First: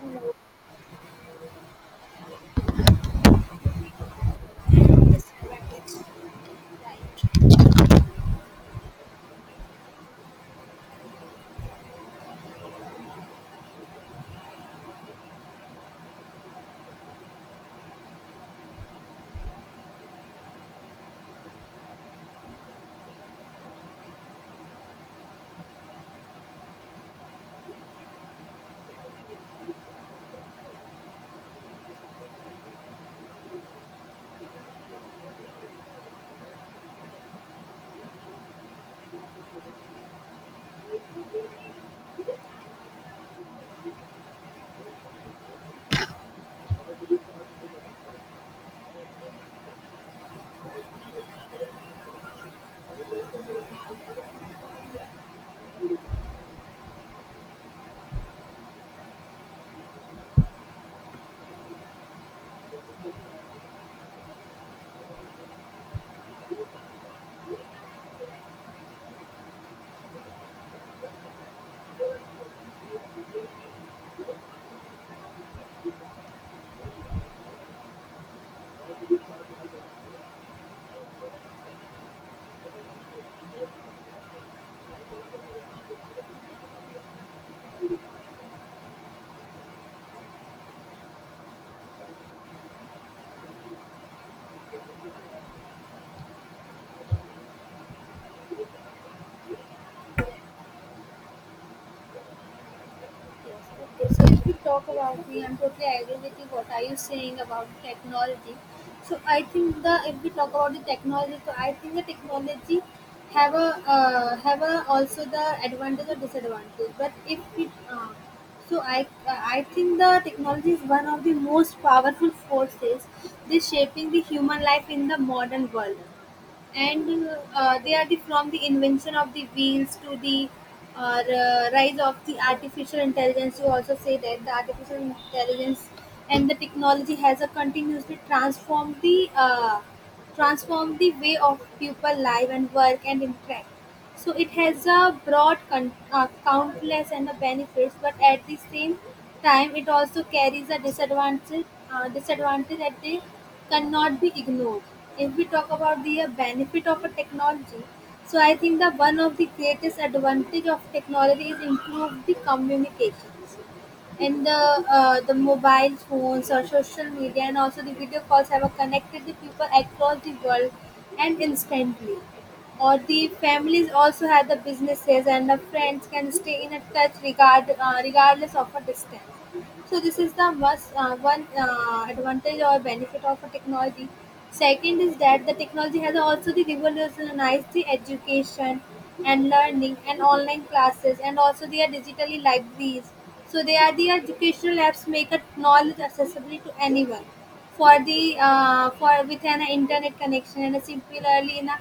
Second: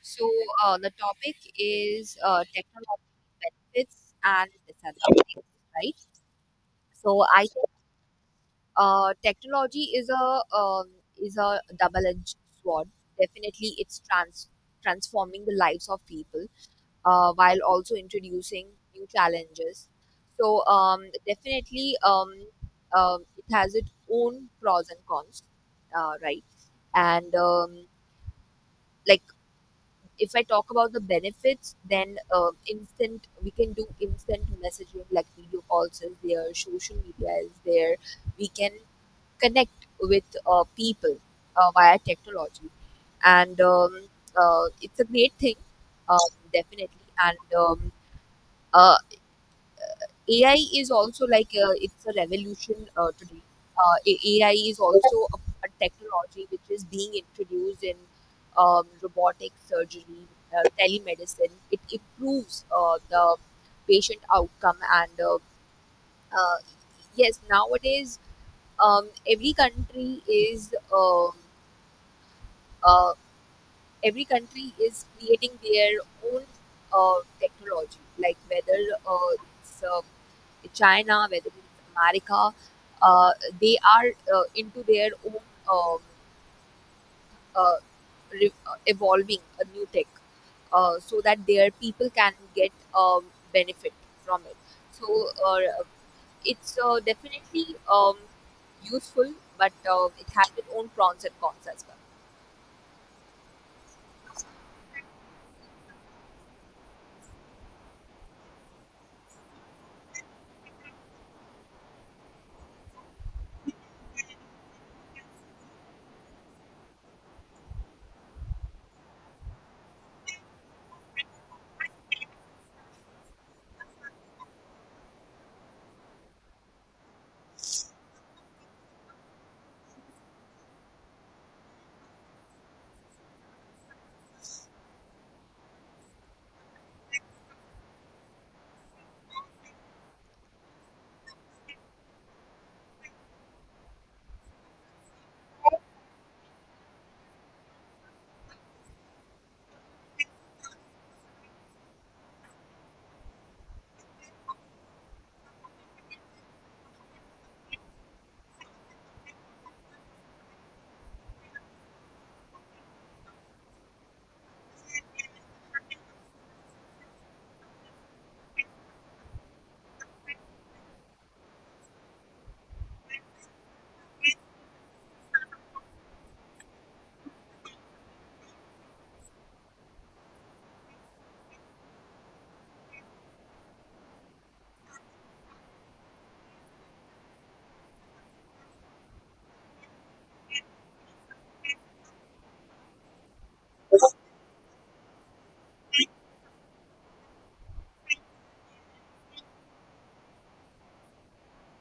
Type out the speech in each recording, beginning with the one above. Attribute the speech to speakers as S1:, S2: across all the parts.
S1: So the topic is technology benefits and disadvantages, right? So I think technology is a is a double-edged sword. Definitely, it's transforming the lives of people while also introducing new challenges. So um, definitely, it has its own pros and cons, right? And like if I talk about the benefits, then instant we can do instant messaging like video calls is there, social media is there. We can connect with people via technology, and it's a great thing, um, definitely. And uh, AI is also like it's a revolution today. AI is also a technology which is being introduced in robotic surgery, telemedicine. It improves the patient outcome, and uh, yes, nowadays um, every country is um, uh, every country is creating their own technology, like whether uh, it's China, whether it's America, uh, they are into their own um, uh, evolving a new tech so that their people can get um, benefit from it. So uh, it's definitely useful, but it has its own pros and cons as well.
S2: Yes. Okay. So if we talk about the, I'm totally agree with you what are you saying about technology. So I think the if we talk about the technology, so I think the technology have a have a also the advantage or disadvantage. But if we so I think the technology is one of the most powerful forces this shaping the human life in the modern world and they are the from the invention of the wheels to the rise of the artificial intelligence you also say that the artificial intelligence and the technology has a continuously transformed the way of people live and work and interact so it has a broad countless and the benefits, but at the same time, it also carries a disadvantage. Disadvantage that they cannot be ignored. If we talk about the benefit of a technology, so I think that one of the greatest advantage of technology is improve the communications and the mobile phones or social media and also the video calls have connected the people across the world and instantly or the families also have the businesses and the friends can stay in a touch regardless of a distance so this is the was, one advantage or benefit of a technology. Second is that the technology has also the revolutionized the education and learning and online classes and also they are digitally libraries. So they are the educational apps make a knowledge accessible to anyone for the for with an internet connection and similarly in a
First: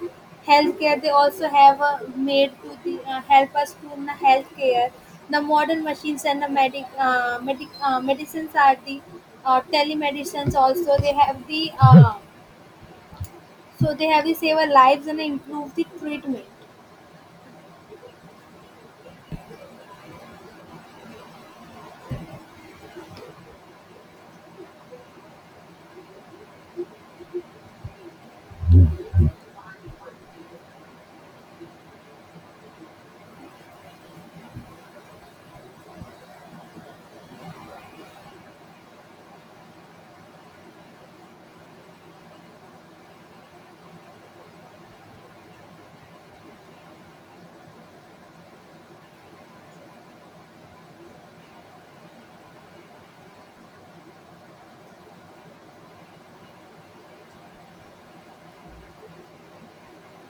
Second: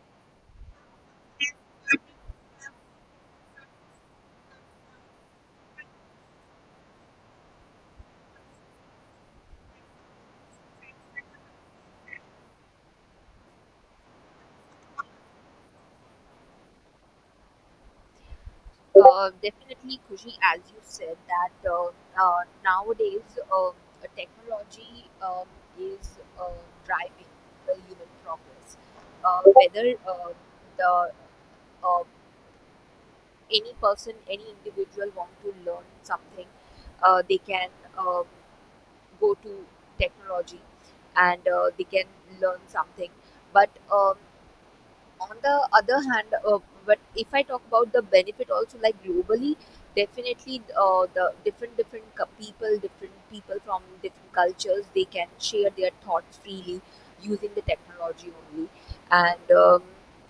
S2: healthcare they also have made to the help us to in the healthcare the modern machines and the medicines are the telemedicines also they have the so they have the save our lives and improve the treatment.
S1: Definitely, Kushi, as you said, that nowadays uh, uh, technology is uh, driving the human progress. Whether the uh, any person, any individual want to learn something, they can um, go to technology and they can learn something. But on the other hand, but if I talk about the benefit also, like globally, definitely the people, different people from different cultures, they can share their thoughts freely using the technology only. And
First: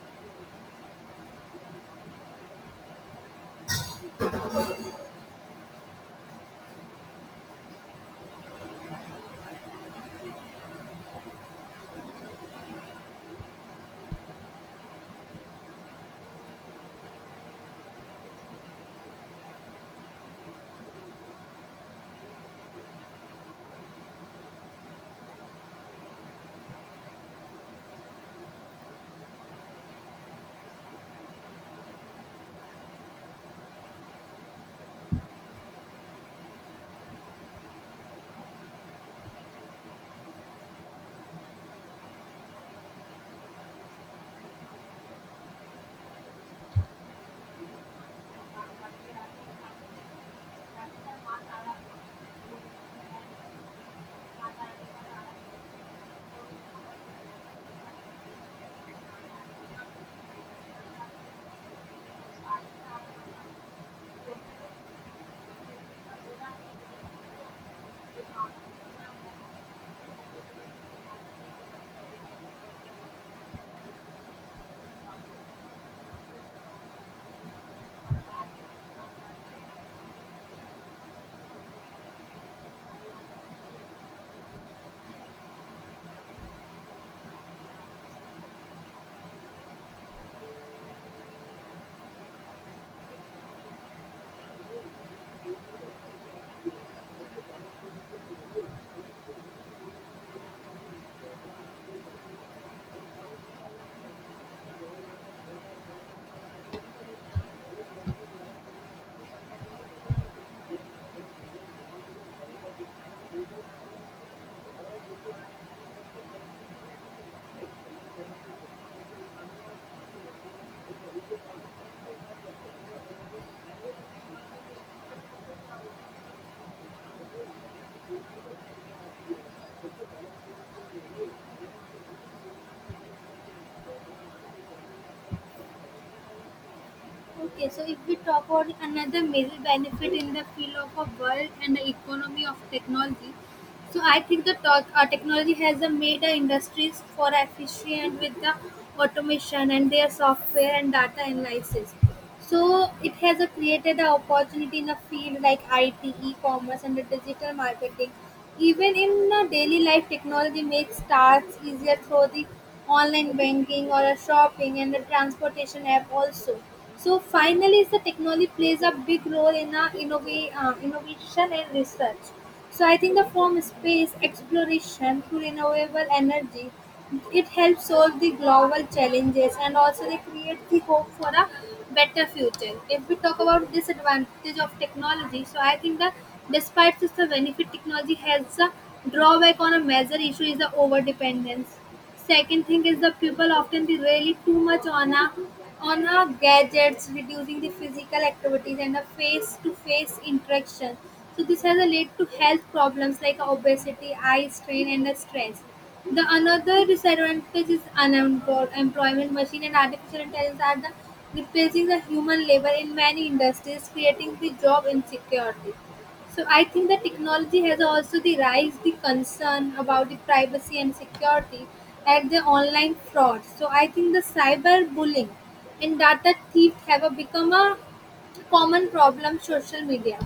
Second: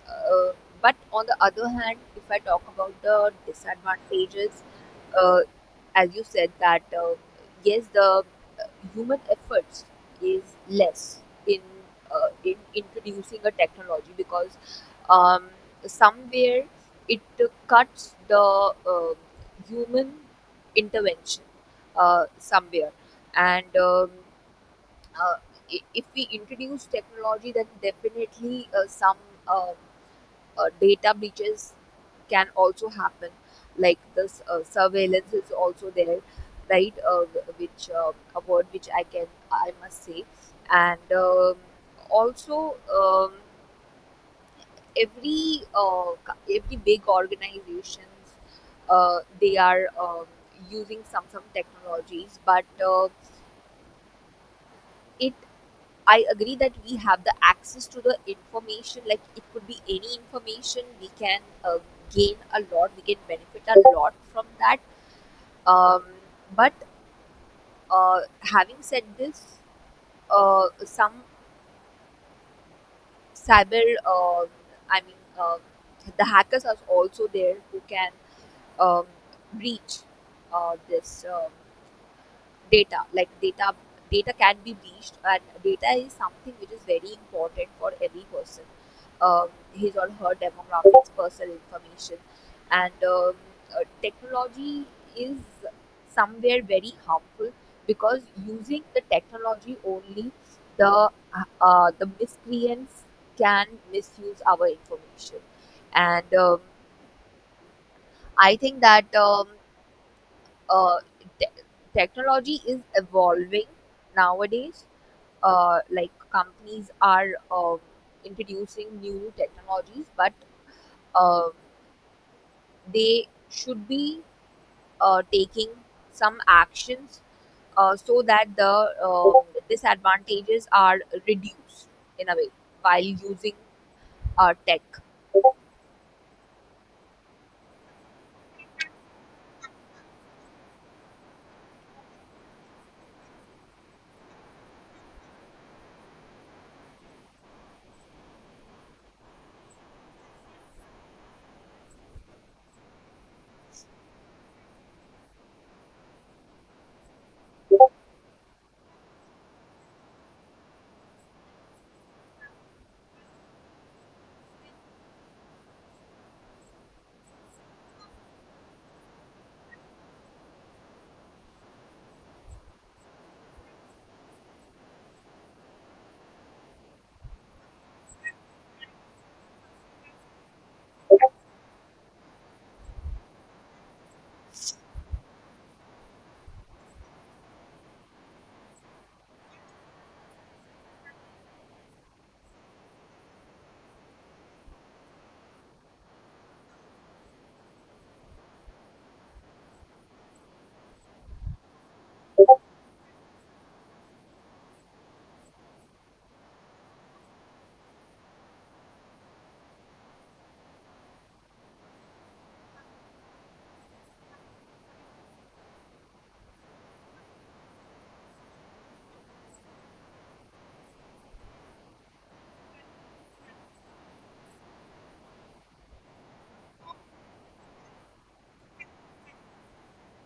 S1: uh, but on the other hand, if I talk about the disadvantages, uh, as you said that yes, the human efforts is less in in introducing a technology because um, somewhere it cuts the uh, human intervention somewhere and uh, if we introduce technology then definitely some um, data breaches can also happen like this surveillance is also there, right, which a word which I can, I must say. And um, also um, every uh, every big organizations they are using some technologies, but it I agree that we have the access to the information, like it could be any information. We can gain a lot, we can benefit a lot from that. Um, but uh, having said this, some cyber I mean the hackers are also there who can um, breach this data. Like data, data can be breached, and data is something which is very important for every person. Um, his or her demographics, personal information, and technology is somewhere very harmful because using the technology only, the the miscreants can misuse our information, and I think that uh, te- technology is evolving nowadays. Like companies are introducing new technologies, but uh, they should be taking some actions so that the disadvantages are reduced in a way while using tech.
S2: Okay, so if we talk about another major benefit in the field of a world and the economy of technology, so I think the technology has made industries for efficient with the automation and their software and data analysis. So it has created an opportunity in a field like I T, e commerce and the digital marketing. Even in daily life, technology makes tasks easier through the online banking or a shopping and the transportation app also. So finally, the technology plays a big role in innovation and research so I think the form space exploration through renewable energy it helps solve the global challenges and also they create the hope for a better future. If we talk about disadvantage of technology, so I think that despite just the benefit technology has a drawback on a major issue is the over dependence. Second thing is the people often really too much on a gadgets, reducing the physical activities and a face-to-face interaction. So this has a led to health problems like obesity, eye strain, and the stress. The another disadvantage is unemployment. Machine and artificial intelligence are the replacing the human labor in many industries, creating the job insecurity. So I think the technology has also the rise the concern about the privacy and security at the online fraud. So I think the cyberbullying and data theft have a become a common problem social media.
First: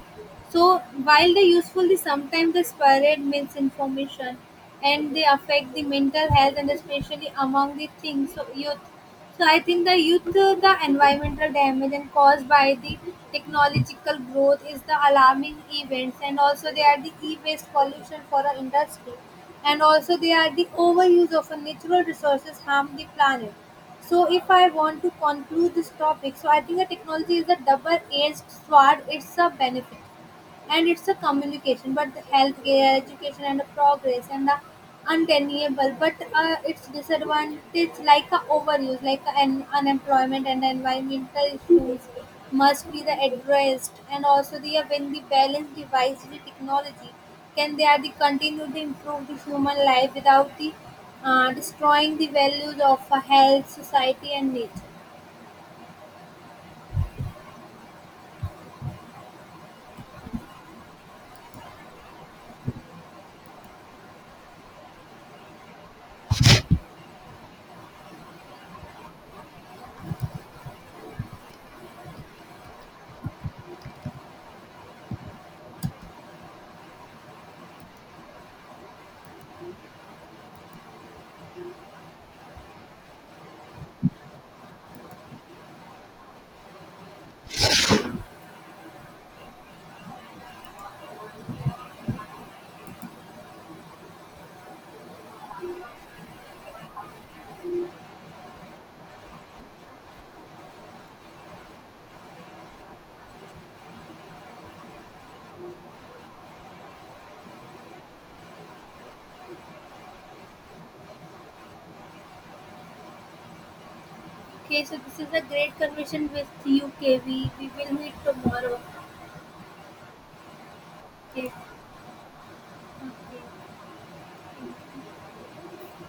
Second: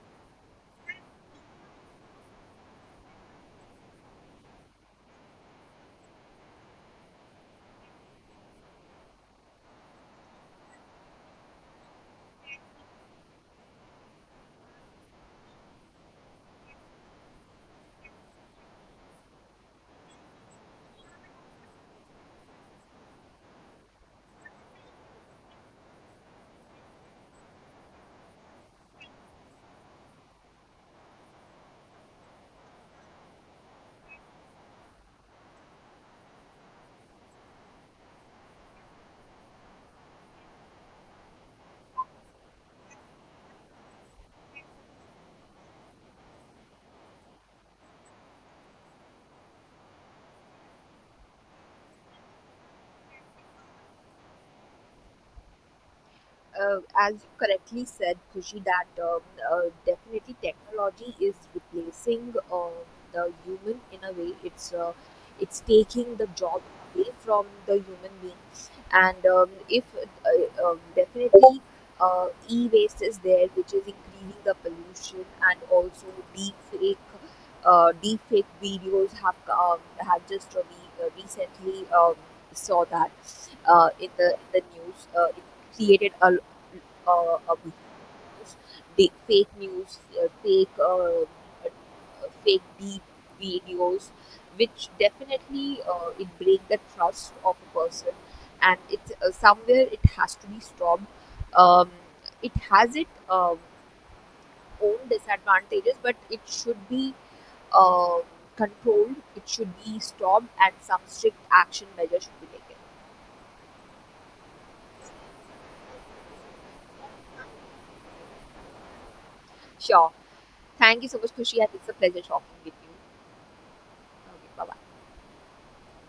S2: So while they usefully sometimes they spread misinformation and they affect the mental health and especially among the things so youth. So I think the youth the environmental damage and caused by the technological growth is the alarming events and also they are the e-waste pollution for our industry and also they are the overuse of our natural resources harm the planet. So if I want to conclude this topic, so I think the technology is a double-edged sword. It's a benefit and it's a communication but the healthcare education and the progress and the undeniable but its disadvantage like a overuse like an unemployment and environmental issues must be the addressed and also the when the balance device the technology can they are the continue to improve the human life without the destroying the values of health society and nature.
S1: As you correctly said, Khushi, that uh, definitely technology is replacing the human in a way. It's taking the job away from the human being, and if definitely e-waste is there, which is increasing the pollution, and also deep fake deep fake videos have just we recently saw that in the news. It created a uh, uh, big fake news, uh, fake deep videos, which definitely it break the trust of a person, and it's somewhere it has to be stopped. Um, it has its own disadvantages, but it should be uh, controlled. It should be stopped, and some strict action measure should be taken.
S2: Okay, so this is a great conversation with you, KV. We will meet tomorrow.
S1: Sure. Thank you so much,
S2: Okay.
S1: Kushi. It's a pleasure talking with you.
S2: う
S1: Okay, bye. Bye.
S2: ん